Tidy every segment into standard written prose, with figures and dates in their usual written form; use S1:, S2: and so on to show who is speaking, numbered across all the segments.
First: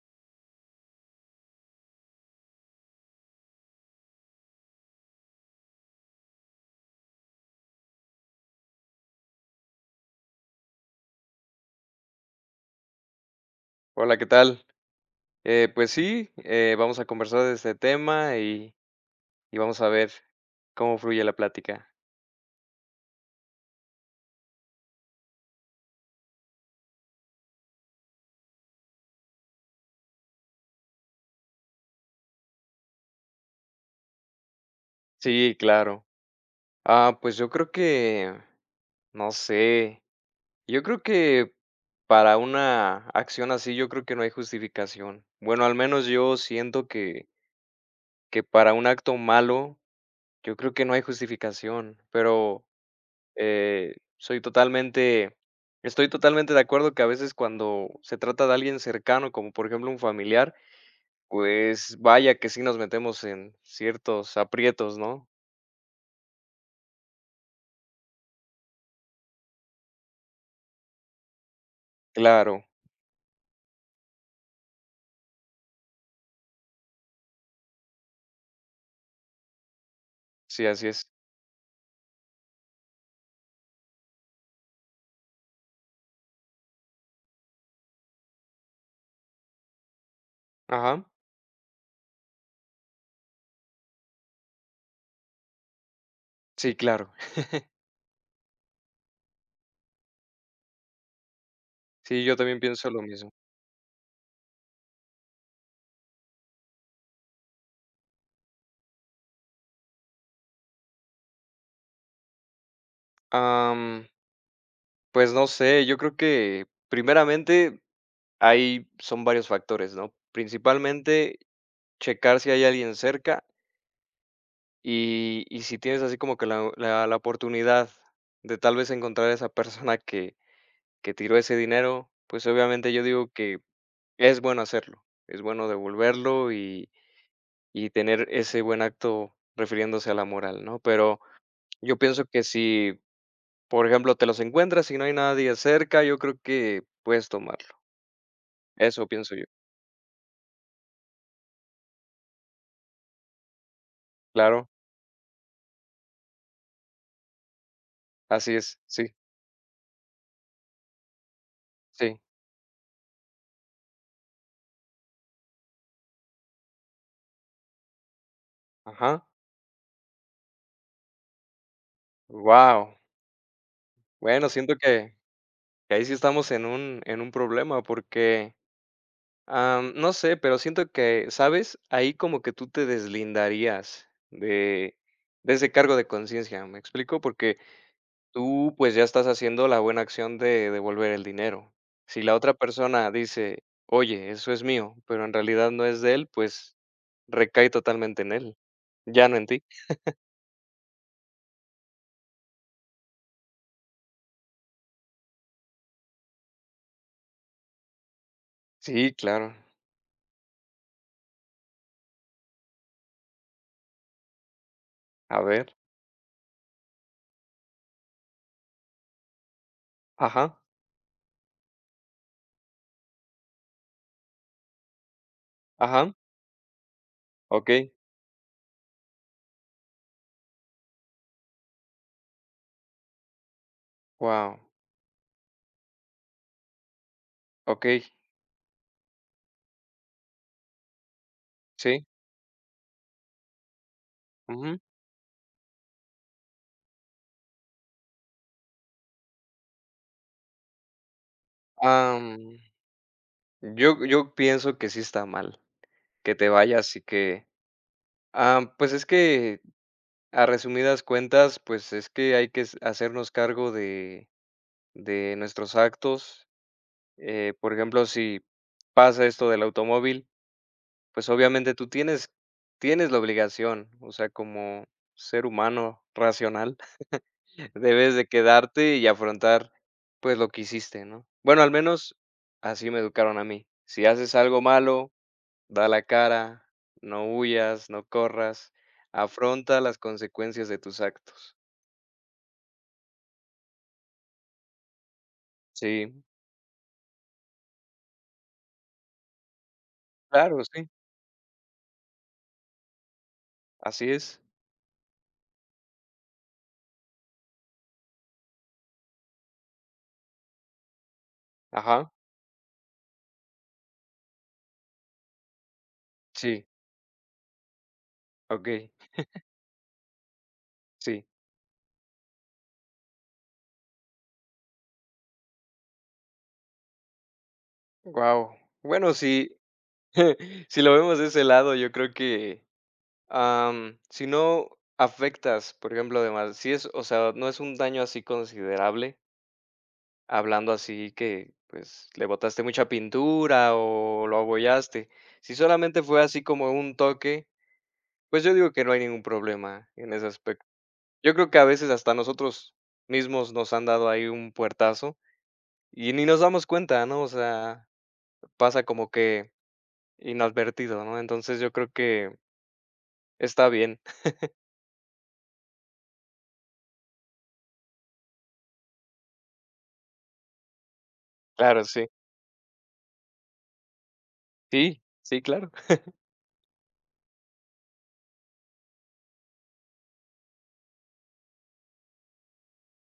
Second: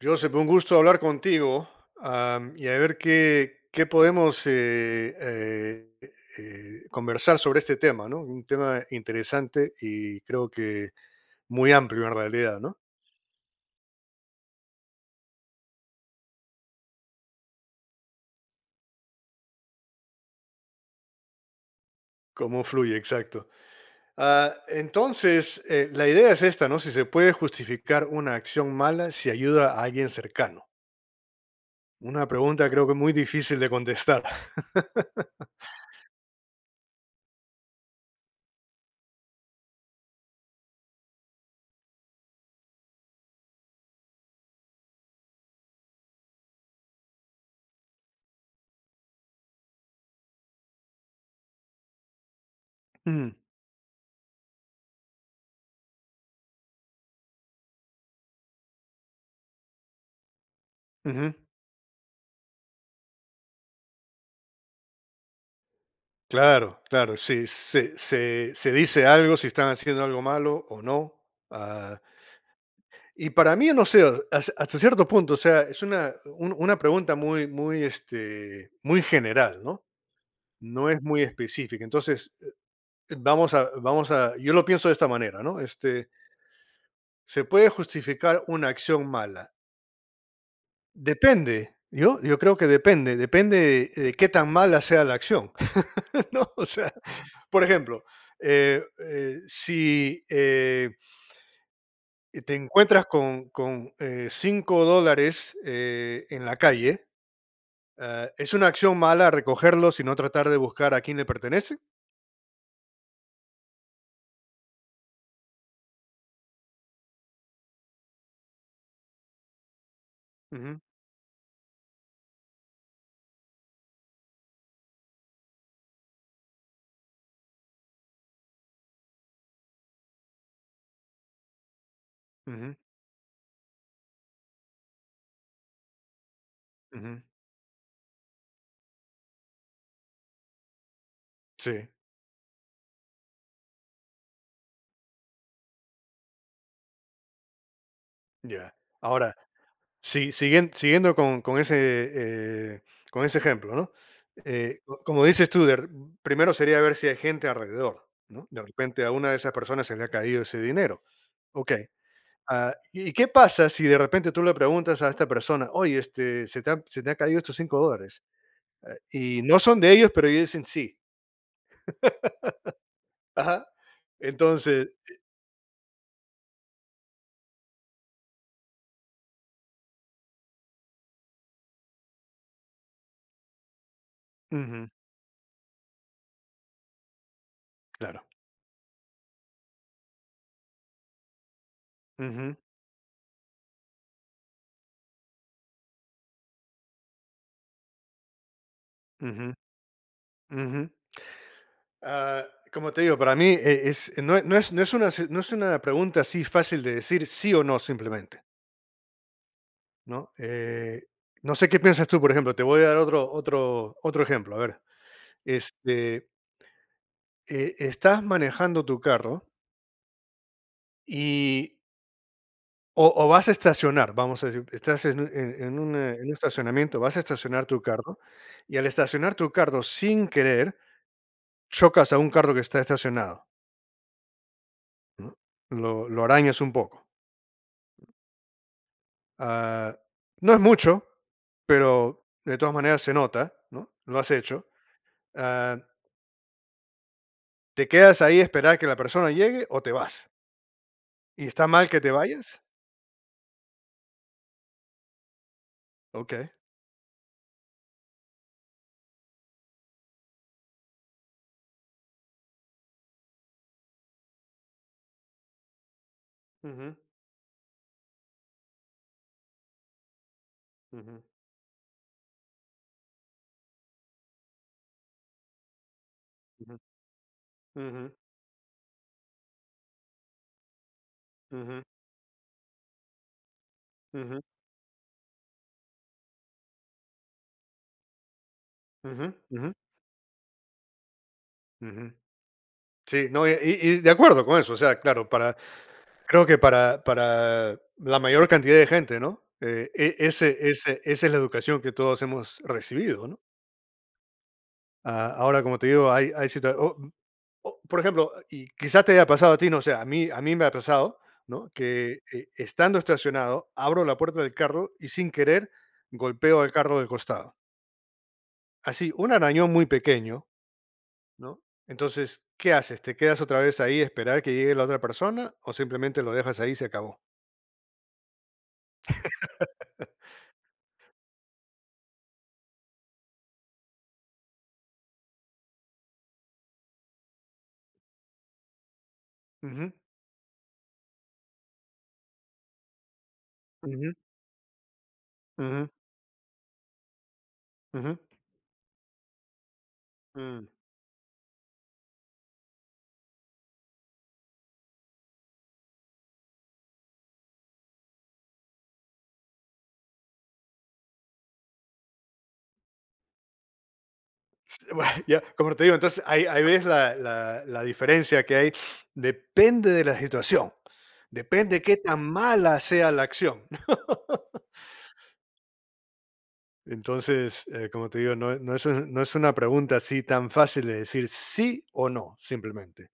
S1: Joseph, un gusto hablar contigo, y a ver qué podemos conversar sobre este tema, ¿no? Un tema interesante y creo que muy amplio en realidad, ¿no?
S2: Hola, ¿qué tal? Pues sí, vamos a conversar de este tema y vamos a ver cómo fluye la plática.
S1: Cómo fluye, exacto. Ah, entonces, la idea es esta, ¿no? Si se puede justificar una acción mala si ayuda a alguien cercano. Una pregunta creo que muy difícil de contestar.
S2: Sí, claro. Pues yo creo que, no sé, yo creo que para una acción así, yo creo que no hay justificación. Bueno, al menos yo siento que para un acto malo, yo creo que no hay justificación, pero
S1: Mm,
S2: soy totalmente, estoy totalmente de acuerdo que a veces cuando se trata de alguien cercano, como por ejemplo un familiar,
S1: ujú.
S2: pues, vaya que sí nos metemos en ciertos aprietos, ¿no?
S1: Claro, claro, sí, se dice algo, si están haciendo algo malo o no. Ah,
S2: Claro,
S1: y para mí, no sé, hasta cierto punto, o sea, es una pregunta muy muy, este, muy general, ¿no?
S2: sí, así
S1: No es
S2: es.
S1: muy específica. Entonces, vamos a vamos a yo lo pienso de esta manera, ¿no? Este, ¿se puede justificar una acción mala?
S2: Ajá.
S1: Depende. Yo creo que depende, depende de qué tan mala sea la acción. ¿no? O
S2: Sí,
S1: sea,
S2: claro.
S1: por ejemplo, si
S2: Sí, yo
S1: te
S2: también pienso lo
S1: encuentras
S2: mismo.
S1: con $5 en la calle, ¿es una acción mala recogerlos y no tratar de buscar a quién le pertenece?
S2: Am, pues no sé, yo creo que primeramente ahí son varios factores, ¿no?
S1: Ujú,
S2: Principalmente checar si hay alguien cerca y si tienes así como que la oportunidad de tal vez encontrar a esa persona que tiró ese dinero, pues
S1: ujú,
S2: obviamente yo digo que es bueno hacerlo, es bueno devolverlo y
S1: ujú.
S2: tener ese buen acto refiriéndose a la moral, ¿no? Pero
S1: Sí,
S2: yo pienso que si, por ejemplo, te los encuentras y no hay nadie cerca, yo creo que puedes tomarlo.
S1: ya.
S2: Eso pienso
S1: Ahora,
S2: yo.
S1: sí, siguiendo eh, con ese ejemplo, ¿no?
S2: Claro,
S1: Como dices tú, primero sería ver si hay gente alrededor, ¿no?
S2: así
S1: De
S2: es.
S1: repente a
S2: Sí,
S1: una de esas personas se le ha caído ese dinero. Ok.
S2: sí.
S1: ¿Y qué pasa si de repente tú le preguntas a esta persona, oye, este, se te han caído estos $5?
S2: Ajá.
S1: Y no son de ellos, pero ellos dicen sí.
S2: Wow.
S1: Ajá.
S2: Bueno, siento
S1: Entonces,
S2: que ahí sí estamos en un problema porque, no sé, pero siento que, ¿sabes? Ahí como que tú te deslindarías
S1: ujú,
S2: de ese cargo de conciencia, ¿me explico? Porque
S1: claro.
S2: tú, pues, ya estás haciendo la buena acción de devolver el dinero. Si la otra
S1: Ujú,
S2: persona dice: "Oye, eso es mío", pero en realidad no es de él, pues, recae totalmente en él, ya no en
S1: ujú,
S2: ti.
S1: ujú. Ah, Como te digo, para mí es, no, no es, no, es una, no es una pregunta así fácil de decir sí o no simplemente,
S2: Sí, claro.
S1: ¿no? No sé qué piensas tú, por ejemplo. Te voy a dar otro ejemplo. A ver,
S2: A ver.
S1: este, estás manejando tu carro.
S2: Ajá,
S1: Y O vas a estacionar, vamos a decir, estás en un
S2: ajá.
S1: en un estacionamiento, vas a estacionar tu
S2: Okey.
S1: carro, y al estacionar tu carro sin querer, chocas a un carro que está estacionado,
S2: Wow.
S1: ¿no? Lo arañas un poco.
S2: Okey.
S1: Ah, no es mucho,
S2: Sí.
S1: pero de todas maneras se nota, ¿no? Lo has hecho.
S2: Ujú.
S1: Ah, ¿te quedas ahí a esperar que la persona llegue o te vas? ¿Y está mal que te
S2: Am,
S1: vayas?
S2: yo pienso que sí está mal, que
S1: Okey.
S2: te vayas y que... Ah, pues, es que, a resumidas cuentas, pues, es que hay que s hacernos cargo de nuestros actos.
S1: Ujú,
S2: Por ejemplo, si pasa esto del automóvil,
S1: ujú,
S2: pues obviamente tú tienes, tienes la obligación, o sea, como ser humano
S1: ujú,
S2: racional,
S1: ujú,
S2: debes de quedarte y afrontar pues lo que hiciste, ¿no? Bueno, al
S1: ujú,
S2: menos así me educaron a mí. Si haces
S1: ujú,
S2: algo malo, da la cara, no huyas, no corras,
S1: ujú, ujú,
S2: afronta las consecuencias de tus actos.
S1: ujú. Sí, no, y de acuerdo con eso. O sea, claro, para
S2: Sí,
S1: creo que para la mayor cantidad de gente, ¿no? E ese
S2: claro, sí,
S1: ese esa es la educación que todos hemos recibido, ¿no?
S2: así es.
S1: Ah, ahora, como te digo, hay situaciones, por ejemplo, y quizás te haya pasado a ti, no sé, a mí me ha pasado, ¿no?
S2: Ajá,
S1: Que, estando estacionado, abro la puerta del carro y sin querer golpeo
S2: sí,
S1: al carro del costado.
S2: ok,
S1: Así, un arañón muy pequeño,
S2: sí.
S1: ¿no? Entonces, ¿qué haces? ¿Te quedas otra vez ahí a esperar que llegue la otra persona o simplemente lo dejas ahí y se acabó?
S2: Wow. Bueno, sí, si lo vemos de ese lado, yo creo que, si no afectas, por ejemplo, además, si es, o sea, no es un daño así considerable,
S1: Ujú,
S2: hablando así que, pues, le botaste mucha pintura
S1: ujú,
S2: o lo abollaste. Si
S1: ujú,
S2: solamente fue así como un toque,
S1: ujú.
S2: pues, yo digo que no hay ningún problema en ese aspecto.
S1: Mm.
S2: Yo creo que a veces hasta nosotros mismos nos han dado ahí un puertazo y ni nos damos cuenta, ¿no? O sea, pasa como que inadvertido, ¿no? Entonces, yo creo que está bien.
S1: Sí, bueno, ya, como te digo, entonces ahí ves la diferencia que hay. Depende de la situación, depende de
S2: Claro,
S1: qué
S2: sí.
S1: tan mala sea la acción.
S2: Sí, sí, claro.
S1: Entonces, como te digo, no, no es, no es una pregunta así tan fácil de decir sí o no, simplemente.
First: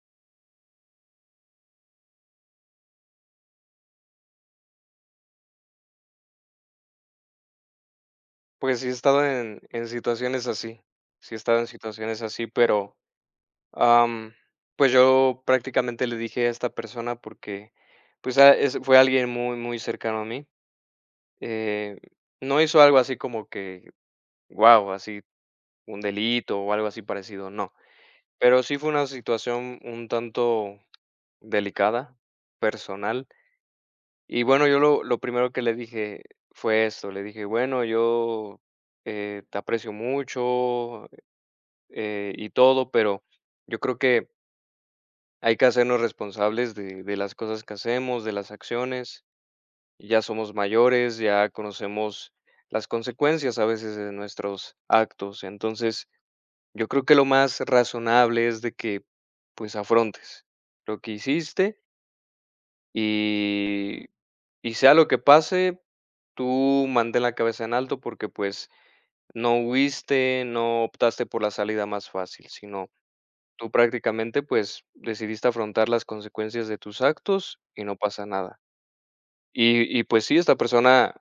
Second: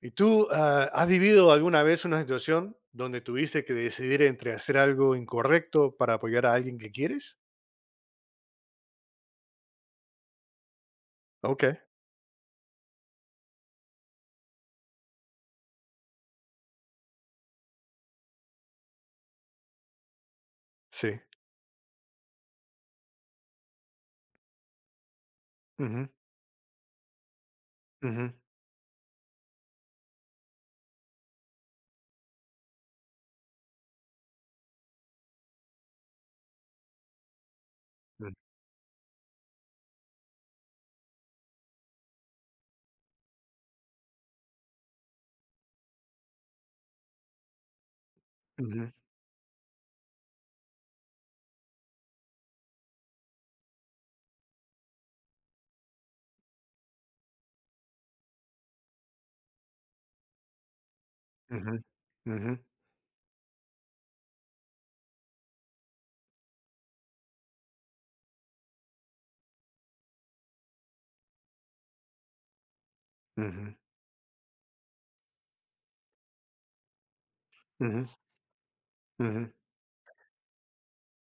S1: ¿Y tú has vivido alguna vez una situación donde tuviste que decidir entre hacer algo incorrecto para apoyar a alguien que quieres?
S2: Pues sí he estado en situaciones así. Sí he estado
S1: Ok,
S2: en situaciones así, pero, am, pues yo prácticamente le dije a esta persona porque, pues, es fue alguien muy, muy cercano a mí.
S1: sí.
S2: Eh, no hizo algo así como que, wow así un
S1: Ujú,
S2: delito o algo así parecido, no.
S1: ujú,
S2: Pero sí fue una situación un tanto delicada, personal. Y bueno, yo lo primero que le dije fue esto le dije: "Bueno,
S1: ujú,
S2: yo, te aprecio mucho, y todo, pero yo creo que hay que hacernos responsables de las cosas que hacemos, de las
S1: ujú,
S2: acciones. Ya somos mayores, ya conocemos las consecuencias a veces de nuestros actos. Entonces, yo creo que lo más razonable es de que, pues, afrontes lo que
S1: ujú,
S2: hiciste
S1: ujú,
S2: y... Y sea lo que pase, tú mantén la cabeza en alto porque, pues, no huiste, no optaste por la salida más fácil, sino tú
S1: ujú,
S2: prácticamente, pues, decidiste afrontar las consecuencias de tus actos y no
S1: ujú,
S2: pasa nada.
S1: ujú.
S2: Y pues sí, esta persona,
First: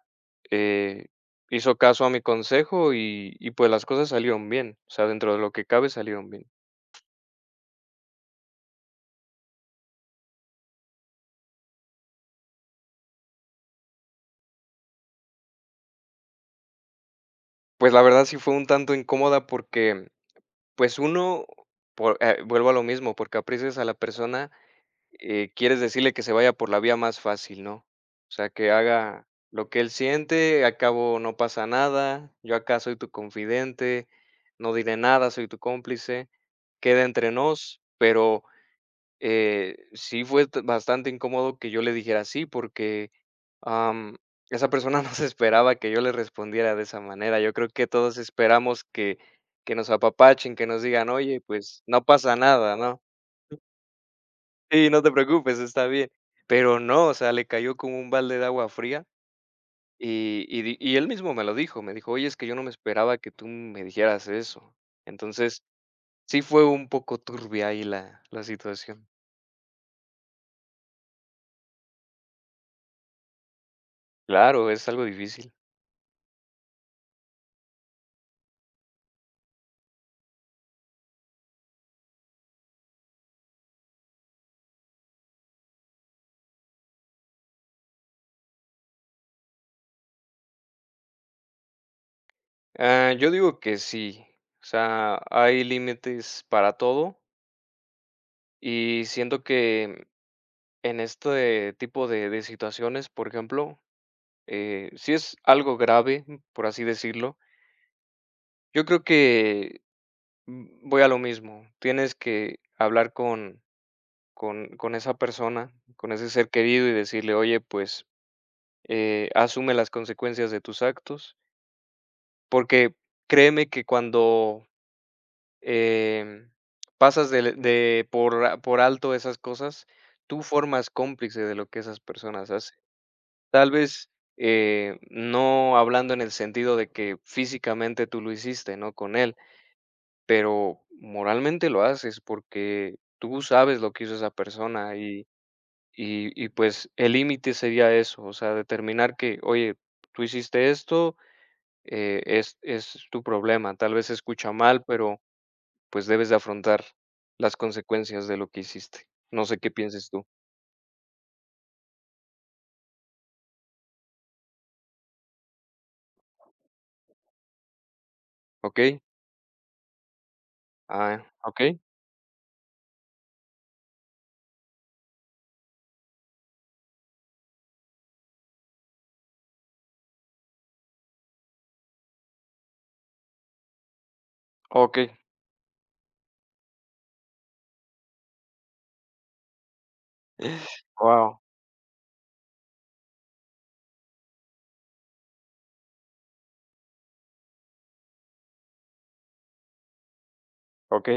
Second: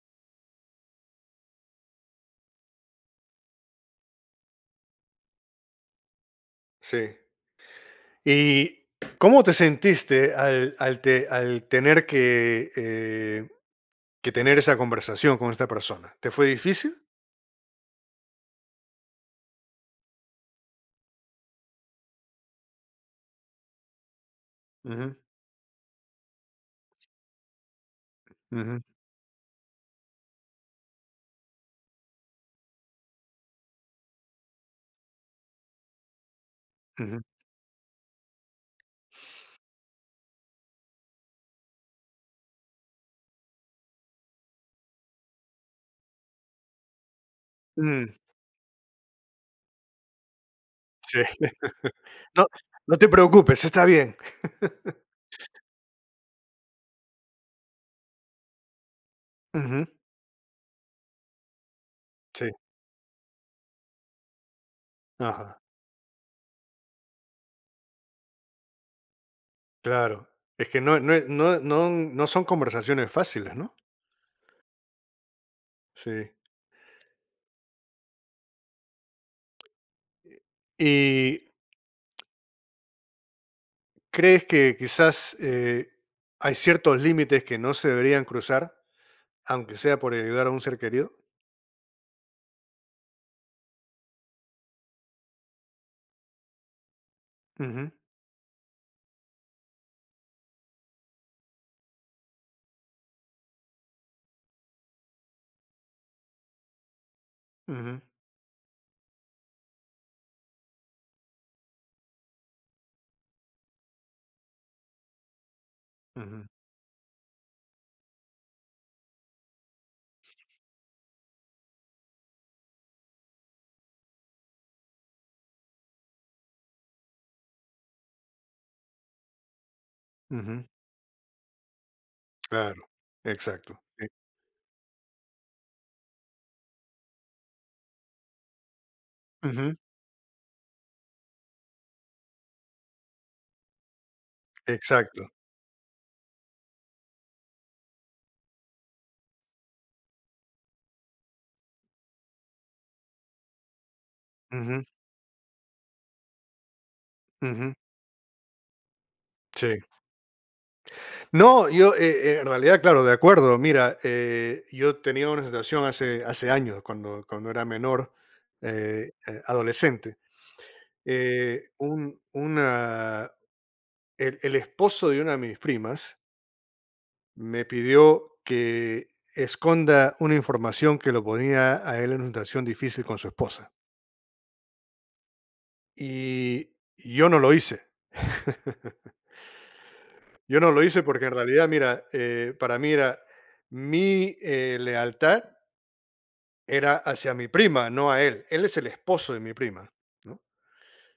S2: eh, hizo caso a mi consejo y pues, las cosas salieron bien, o sea, dentro de lo que cabe salieron bien.
S1: Sí. ¿Y cómo te sentiste al tener que tener esa conversación con esta persona? ¿Te fue difícil?
S2: Pues, la verdad sí fue un tanto incómoda porque, pues, uno por vuelvo a lo mismo, porque aprecias a la persona.
S1: Ujú,
S2: Quieres decirle que se vaya por la vía más fácil, ¿no? O sea, que
S1: ujú,
S2: haga lo que él siente, a cabo no pasa nada, yo acá soy tu confidente, no diré nada, soy tu cómplice, queda
S1: ujú.
S2: entre nos, pero sí fue t- bastante incómodo que yo le dijera así porque am, esa persona no se esperaba que yo le respondiera de esa manera. Yo creo que
S1: Mm,
S2: todos esperamos que nos apapachen, que nos digan,
S1: sí.
S2: oye, pues no pasa
S1: No,
S2: nada,
S1: no
S2: ¿no?
S1: te preocupes, está bien.
S2: Sí, no te preocupes, está bien. Pero no, o sea, le cayó como un balde de agua fría
S1: Ujú.
S2: y di y él mismo me lo dijo, me dijo: "Oye, es que
S1: Sí.
S2: yo no me esperaba que tú me dijeras eso".
S1: Ajá.
S2: Entonces, sí fue un poco turbia ahí la situación.
S1: Claro, es que no son conversaciones fáciles, ¿no?
S2: Claro, es algo difícil.
S1: Sí. ¿Y crees que quizás, hay ciertos límites que no se deberían cruzar, aunque sea por ayudar a un ser querido?
S2: Yo digo que sí, o sea, hay límites para todo
S1: Ujú,
S2: y siento que en este tipo de situaciones, por ejemplo, si es algo grave, por así decirlo,
S1: ujú,
S2: yo creo que... Mm, voy a lo mismo. Tienes que hablar con esa persona, con ese ser
S1: ujú,
S2: querido y decirle: "Oye, pues, asume las consecuencias de tus actos", porque créeme que cuando, em, pasas del de por a por alto esas cosas, tú
S1: ujú,
S2: formas cómplice de lo que esas personas hacen.
S1: claro,
S2: Tal
S1: exacto, sí,
S2: vez, no hablando en el sentido de que físicamente tú lo hiciste, ¿no?, con él.
S1: ujú,
S2: Pero moralmente lo haces porque tú sabes lo que hizo esa persona y,
S1: exacto,
S2: y pues el límite sería eso, o sea, determinar que, oye, tú hiciste esto, es tu problema, tal vez se escucha mal,
S1: ujú,
S2: pero pues debes de afrontar las
S1: ujú,
S2: consecuencias de lo que hiciste. No sé
S1: sí.
S2: qué pienses tú,
S1: No, yo, en realidad, claro, de acuerdo. Mira, yo tenía una situación hace años, cuando era menor,
S2: ¿ok?
S1: adolescente.
S2: Ah, ok,
S1: Un una el esposo de una de mis primas me pidió que esconda una información que lo ponía a él en una situación difícil con su esposa.
S2: ok.
S1: Y yo no lo hice. Yo no lo hice porque en
S2: Wow,
S1: realidad, mira, para mí lealtad era hacia mi prima, no a él. Él es el esposo de mi prima, ¿no?
S2: ok,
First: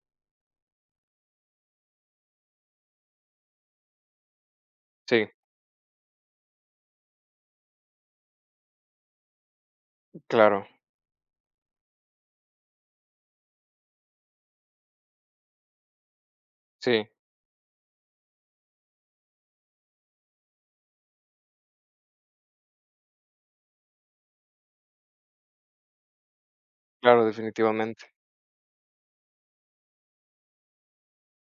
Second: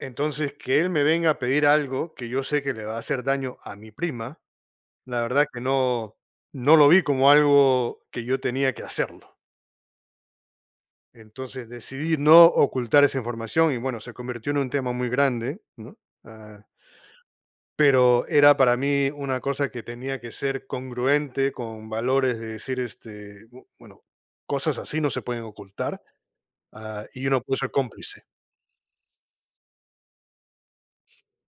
S1: Entonces, que él me venga a pedir algo que yo sé que le va a hacer daño a mi prima. La
S2: sí,
S1: verdad que no, no lo vi como algo que yo tenía que hacerlo.
S2: claro,
S1: Entonces decidí no ocultar esa información y bueno, se convirtió en un tema muy grande, ¿no? Ah,
S2: sí,
S1: pero era para mí una cosa que tenía que ser congruente con valores de decir, este, bueno, cosas así no se pueden ocultar,
S2: claro,
S1: y uno puede ser
S2: definitivamente.
S1: cómplice.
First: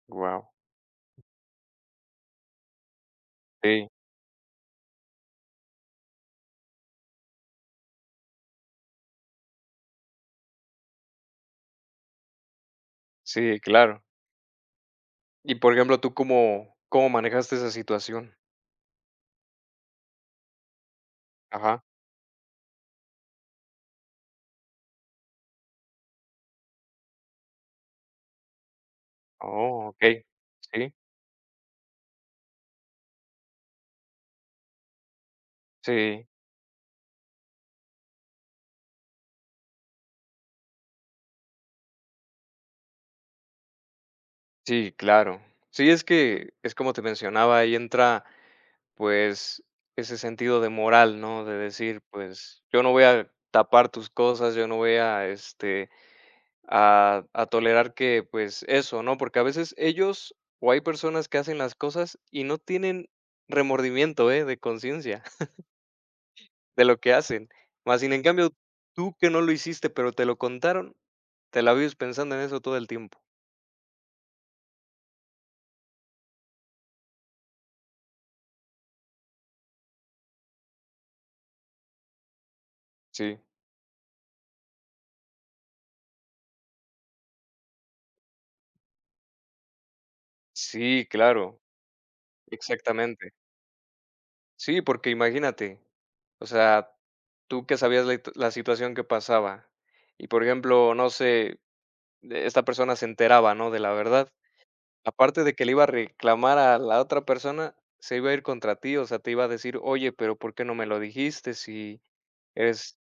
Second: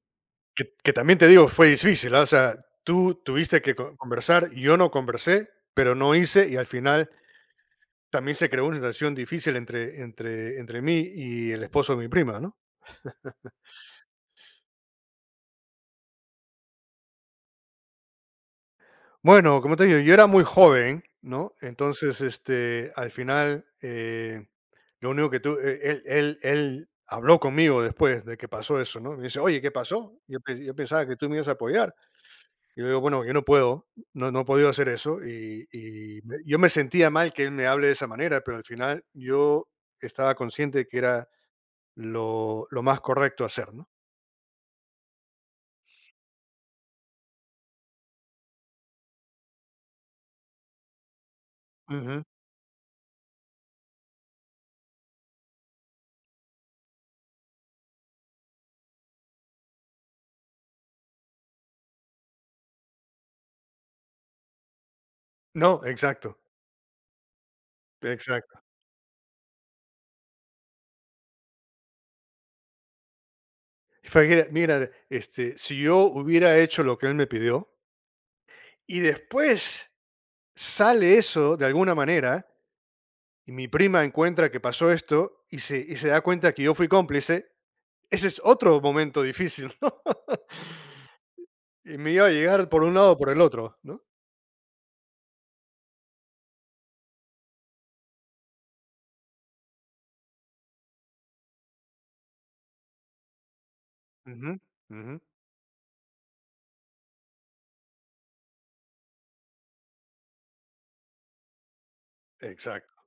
S2: Wow,
S1: Que también te digo, fue difícil, ¿ah? O sea, tú tuviste que
S2: sí,
S1: conversar, yo no conversé, pero no hice y al final también se creó una situación difícil entre mí y el esposo de mi prima, ¿no?
S2: sí, claro. Y, por ejemplo, ¿tú cómo manejaste esa situación?
S1: Bueno, como te digo, yo era muy joven, ¿no?
S2: Ajá.
S1: Entonces, este, al final, lo único que tú e él él él habló conmigo después de que pasó eso, ¿no? Me dice: "Oye, ¿qué
S2: Oh,
S1: pasó?
S2: okey.
S1: Yo
S2: Sí,
S1: pensaba que tú me ibas a apoyar". Y le digo: "Bueno, yo no puedo, no he podido hacer eso", y
S2: sí,
S1: me yo me sentía mal que él me hable de esa manera, pero al final yo estaba consciente que era lo más correcto hacer, ¿no?
S2: sí, claro. Sí, es que es como te mencionaba, ahí entra, pues, ese sentido de moral, ¿no? De decir,
S1: Ujú.
S2: pues, yo no voy a tapar tus cosas, yo no voy a, este, a tolerar que, pues, eso, ¿no? Porque a veces ellos o hay personas que hacen las cosas y no tienen remordimiento, ¿eh? De conciencia.
S1: No, exacto,
S2: De lo que hacen. Más sin en cambio,
S1: exacto.
S2: tú que no lo hiciste, pero te lo contaron, te la vives pensando en eso todo el tiempo.
S1: Fue Mira, este, si yo hubiera hecho lo que él me pidió y después sale eso de alguna manera
S2: Sí.
S1: y mi prima encuentra que pasó esto y y se da cuenta que yo fui cómplice, ese es otro momento difícil, ¿no?
S2: Sí, claro,
S1: Y me iba a llegar por un lado o por
S2: exactamente.
S1: el otro, ¿no?
S2: Sí, porque imagínate, o sea, tú que sabías la situación que pasaba y, por ejemplo, no sé, de- esta persona se enteraba, ¿no?, de la verdad.
S1: Ujú, ujú.
S2: Aparte de que le iba a reclamar a la otra persona, se iba a ir contra ti, o sea, te iba a decir: "Oye, pero ¿por qué no me lo dijiste si
S1: Exacto,
S2: eres...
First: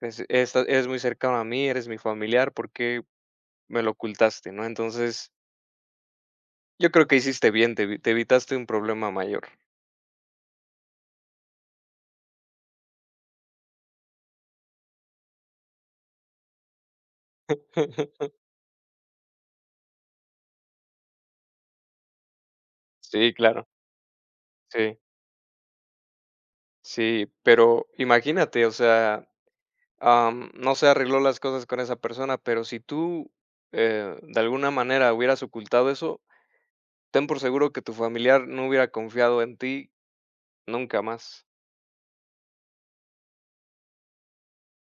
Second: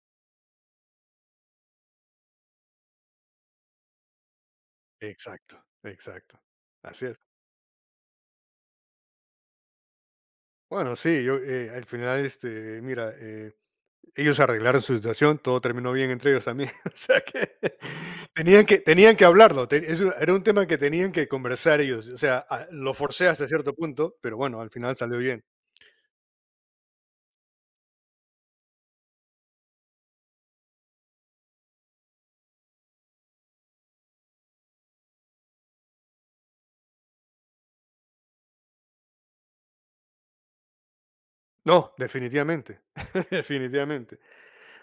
S2: Pues, esta eres muy cercano a mí, eres mi familiar, ¿por qué me lo ocultaste?, ¿no? Entonces,
S1: exacto, exacto.
S2: yo creo
S1: Así
S2: que
S1: es.
S2: hiciste bien, te evitaste un problema mayor.
S1: Bueno, sí, yo al final, este, mira, ellos arreglaron su situación, todo terminó bien entre ellos también. O sea que tenían que hablarlo, te eso era un tema que tenían que conversar ellos, o sea, lo forcé
S2: Sí,
S1: hasta
S2: claro,
S1: cierto punto, pero bueno, al final
S2: sí,
S1: salió bien.
S2: sí, pero imagínate, o sea, no se arregló las cosas con esa persona, pero si tú, de alguna manera hubieras ocultado eso, ten por seguro que tu familiar no hubiera confiado en ti nunca más.
S1: No, definitivamente, definitivamente.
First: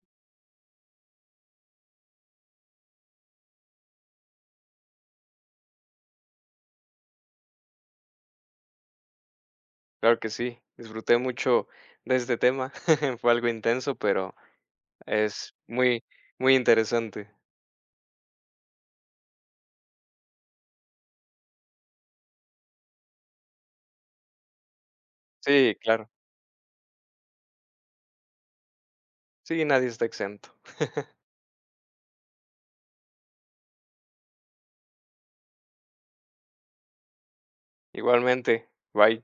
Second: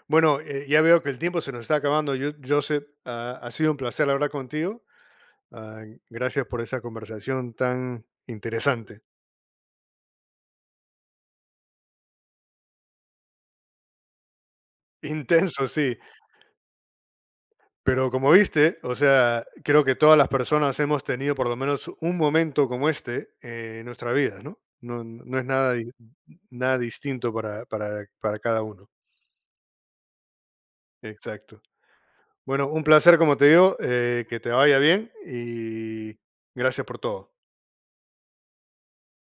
S1: Bueno, ya veo que el tiempo se nos está acabando. Yo Joseph, ha sido un placer hablar contigo. Ah, Gracias por esa conversación tan interesante.
S2: Claro que sí, disfruté mucho de este tema, fue algo intenso, pero... Es
S1: Intenso, sí.
S2: muy, muy interesante.
S1: Pero como viste, o sea, creo que todas las personas hemos tenido por lo menos un momento como este en nuestra vida, ¿no? No, no es nada,
S2: Sí, claro.
S1: nada distinto para cada uno.
S2: Sí, nadie está exento.
S1: Exacto. Bueno, un placer, como te digo, que te vaya bien y gracias por todo.
S2: Igualmente, bye.